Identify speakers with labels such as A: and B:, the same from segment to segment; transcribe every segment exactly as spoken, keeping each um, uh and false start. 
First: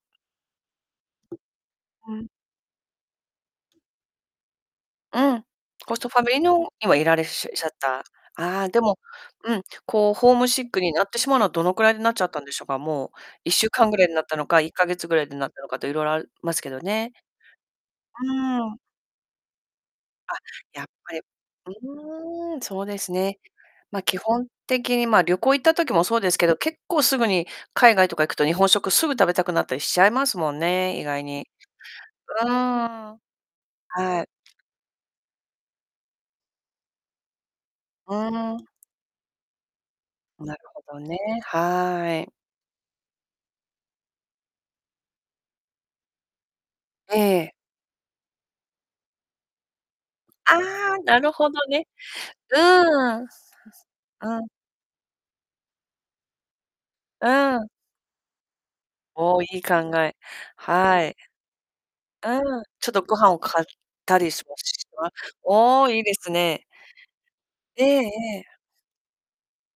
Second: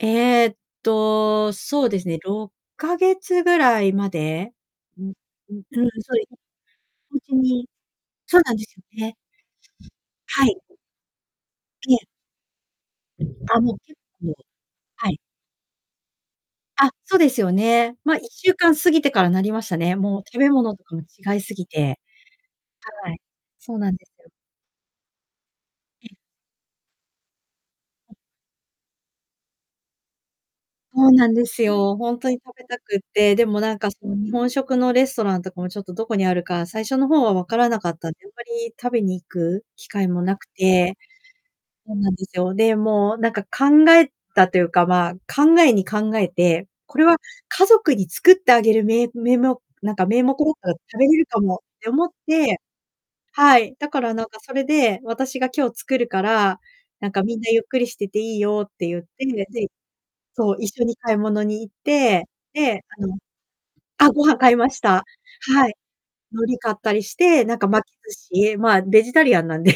A: ええと、そうです
B: う
A: ね、
B: ん。
A: ろっかげつぐらいまで。うん、
B: うん。
A: うん、うん、
B: コスト
A: そ
B: フ
A: う
B: ァ
A: で
B: ミリーのにはい
A: すね。
B: られっしゅしゃ
A: [unintelligible]
B: った。
A: そうなんで
B: あ、
A: す
B: で
A: よ
B: も、
A: ね。
B: うん、こう
A: [unintelligible]
B: ホー
A: は
B: ムシ
A: い。
B: ックになってしまうのは、どのくらい
A: い
B: に
A: え。
B: なっちゃったんでしょうか？もう、
A: うん、
B: いっ
A: あ、
B: しゅう
A: もう
B: かんぐ
A: 結
B: らいになっ
A: 構
B: たのか、いっかげつ
A: は
B: ぐ
A: い。
B: らいでなったのかと、いろいろあるますけど
A: あ、
B: ね。
A: そうですよね。ま、いっ
B: う
A: しゅうかん
B: ん。
A: 過ぎてからなりましたね。もう
B: あっ、
A: 食べ物と
B: やっ
A: かも
B: ぱり、
A: 違いすぎて。
B: うーん。そうで
A: は
B: す
A: い。
B: ね。
A: そうなん
B: ま、
A: です
B: 基
A: よ。
B: 本的にま、旅行行った時も
A: ええ。
B: そうですけど、結構すぐに、海外
A: ええ。
B: とか行くと、日本食すぐ食べたくなったりしちゃいますもんね、意
A: そう
B: 外
A: なんで
B: に。
A: すよ、ほんとに
B: うん。
A: 食べたくっ
B: は
A: て、でもなんかその
B: い。
A: 日本食のレストランとかもちょっとどこにあるか、最初の方は分からなかったん
B: う
A: で、あんま
B: ん。
A: り食べに行く機会もなく
B: なるほ
A: て
B: どね、
A: そうなん
B: は
A: で
B: い。
A: すよ。で、もう、なんか考えたというか、ま、考えに考えて、これは、
B: ええ。
A: 家族に作ってあげるめ名目、なんか名目だ
B: あ
A: ったら食
B: あ、
A: べれ
B: な
A: る
B: る
A: か
B: ほ
A: もっ
B: どね。
A: て思って
B: うん。う
A: はい、だからなんか
B: ん。
A: それで、私が今日作るから、なんか
B: う
A: みんなゆっ
B: ん。
A: くりしてていいよって言って、
B: おお、良い
A: で
B: 考え、
A: そう、一緒に
B: は
A: 買
B: い。
A: い物に行って、
B: うん、
A: で、
B: ちょっと
A: あの
B: ご飯を買っ
A: あ、
B: た
A: ご
B: り
A: 飯
B: し
A: 買
B: わ
A: いま
B: し
A: し
B: [unintelligible]
A: た。
B: は
A: はい。
B: おお、いいです
A: 海苔
B: ね。
A: 買ったりして、なんか
B: え
A: 巻き
B: ええ
A: 寿
B: え。
A: 司、ま、ベジタリアンなんで、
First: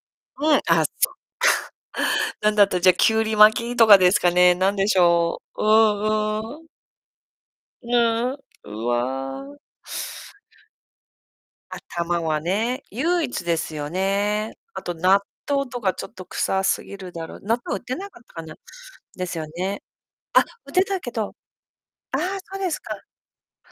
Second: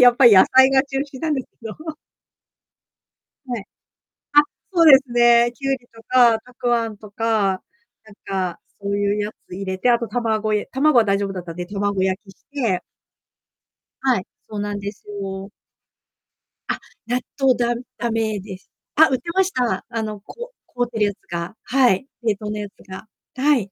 A: やっぱり野
B: はい、
A: 菜が
B: あ、
A: 中
B: そっ
A: 心なんですけど。
B: か。何だったら、じゃあ、きゅうり
A: は
B: 巻
A: い。
B: きとかですか
A: あ、
B: ね？何
A: そ
B: で
A: う
B: し
A: です
B: ょ
A: ね、
B: う。う
A: きゅうりとか、
B: ん
A: た
B: うん。
A: くあんとか、なん
B: ぬ
A: か、
B: うん、う
A: そういうやつ
B: わ。
A: 入れて、あと卵え卵は大丈夫だったんで、卵
B: 頭
A: 焼き
B: は
A: して
B: ね、唯一ですよ
A: はい、そ
B: ね。
A: うなん
B: あ
A: で
B: と
A: す
B: 納
A: よ。
B: 豆とかちょっと臭
A: あっ、
B: すぎる
A: 納
B: だろう。
A: 豆
B: 納
A: だ
B: 豆売
A: ん
B: ってな
A: 駄
B: かった
A: 目
B: かな？
A: です。あ、売っ
B: で
A: て
B: す
A: ま
B: よ
A: し
B: ね。
A: た。あの
B: あ、
A: こ
B: 売っ
A: 凍
B: て
A: って
B: た
A: る
B: け
A: やつ
B: ど、
A: が。はい、
B: ああ、
A: 冷凍の
B: そう
A: や
B: で
A: つ
B: すか。
A: が。はい。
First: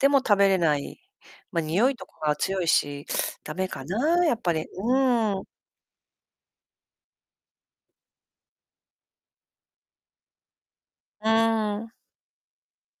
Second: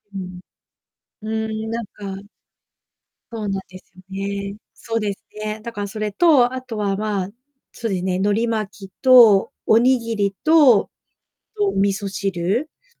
B: でも
A: う
B: 食
A: ん。
B: べれない。
A: う
B: まあ、
A: ん、
B: に
A: なん
B: おいと
A: か
B: かは強いし、
A: そう
B: 駄
A: なん
B: 目
A: で
B: か
A: すよ
B: な、やっぱ
A: ね、
B: り、
A: そ
B: う
A: うです
B: ん。
A: ね、だからそれと、あとはま、そうですね、海苔巻きとおにぎりと
B: う
A: とお
B: ん。
A: 味噌汁。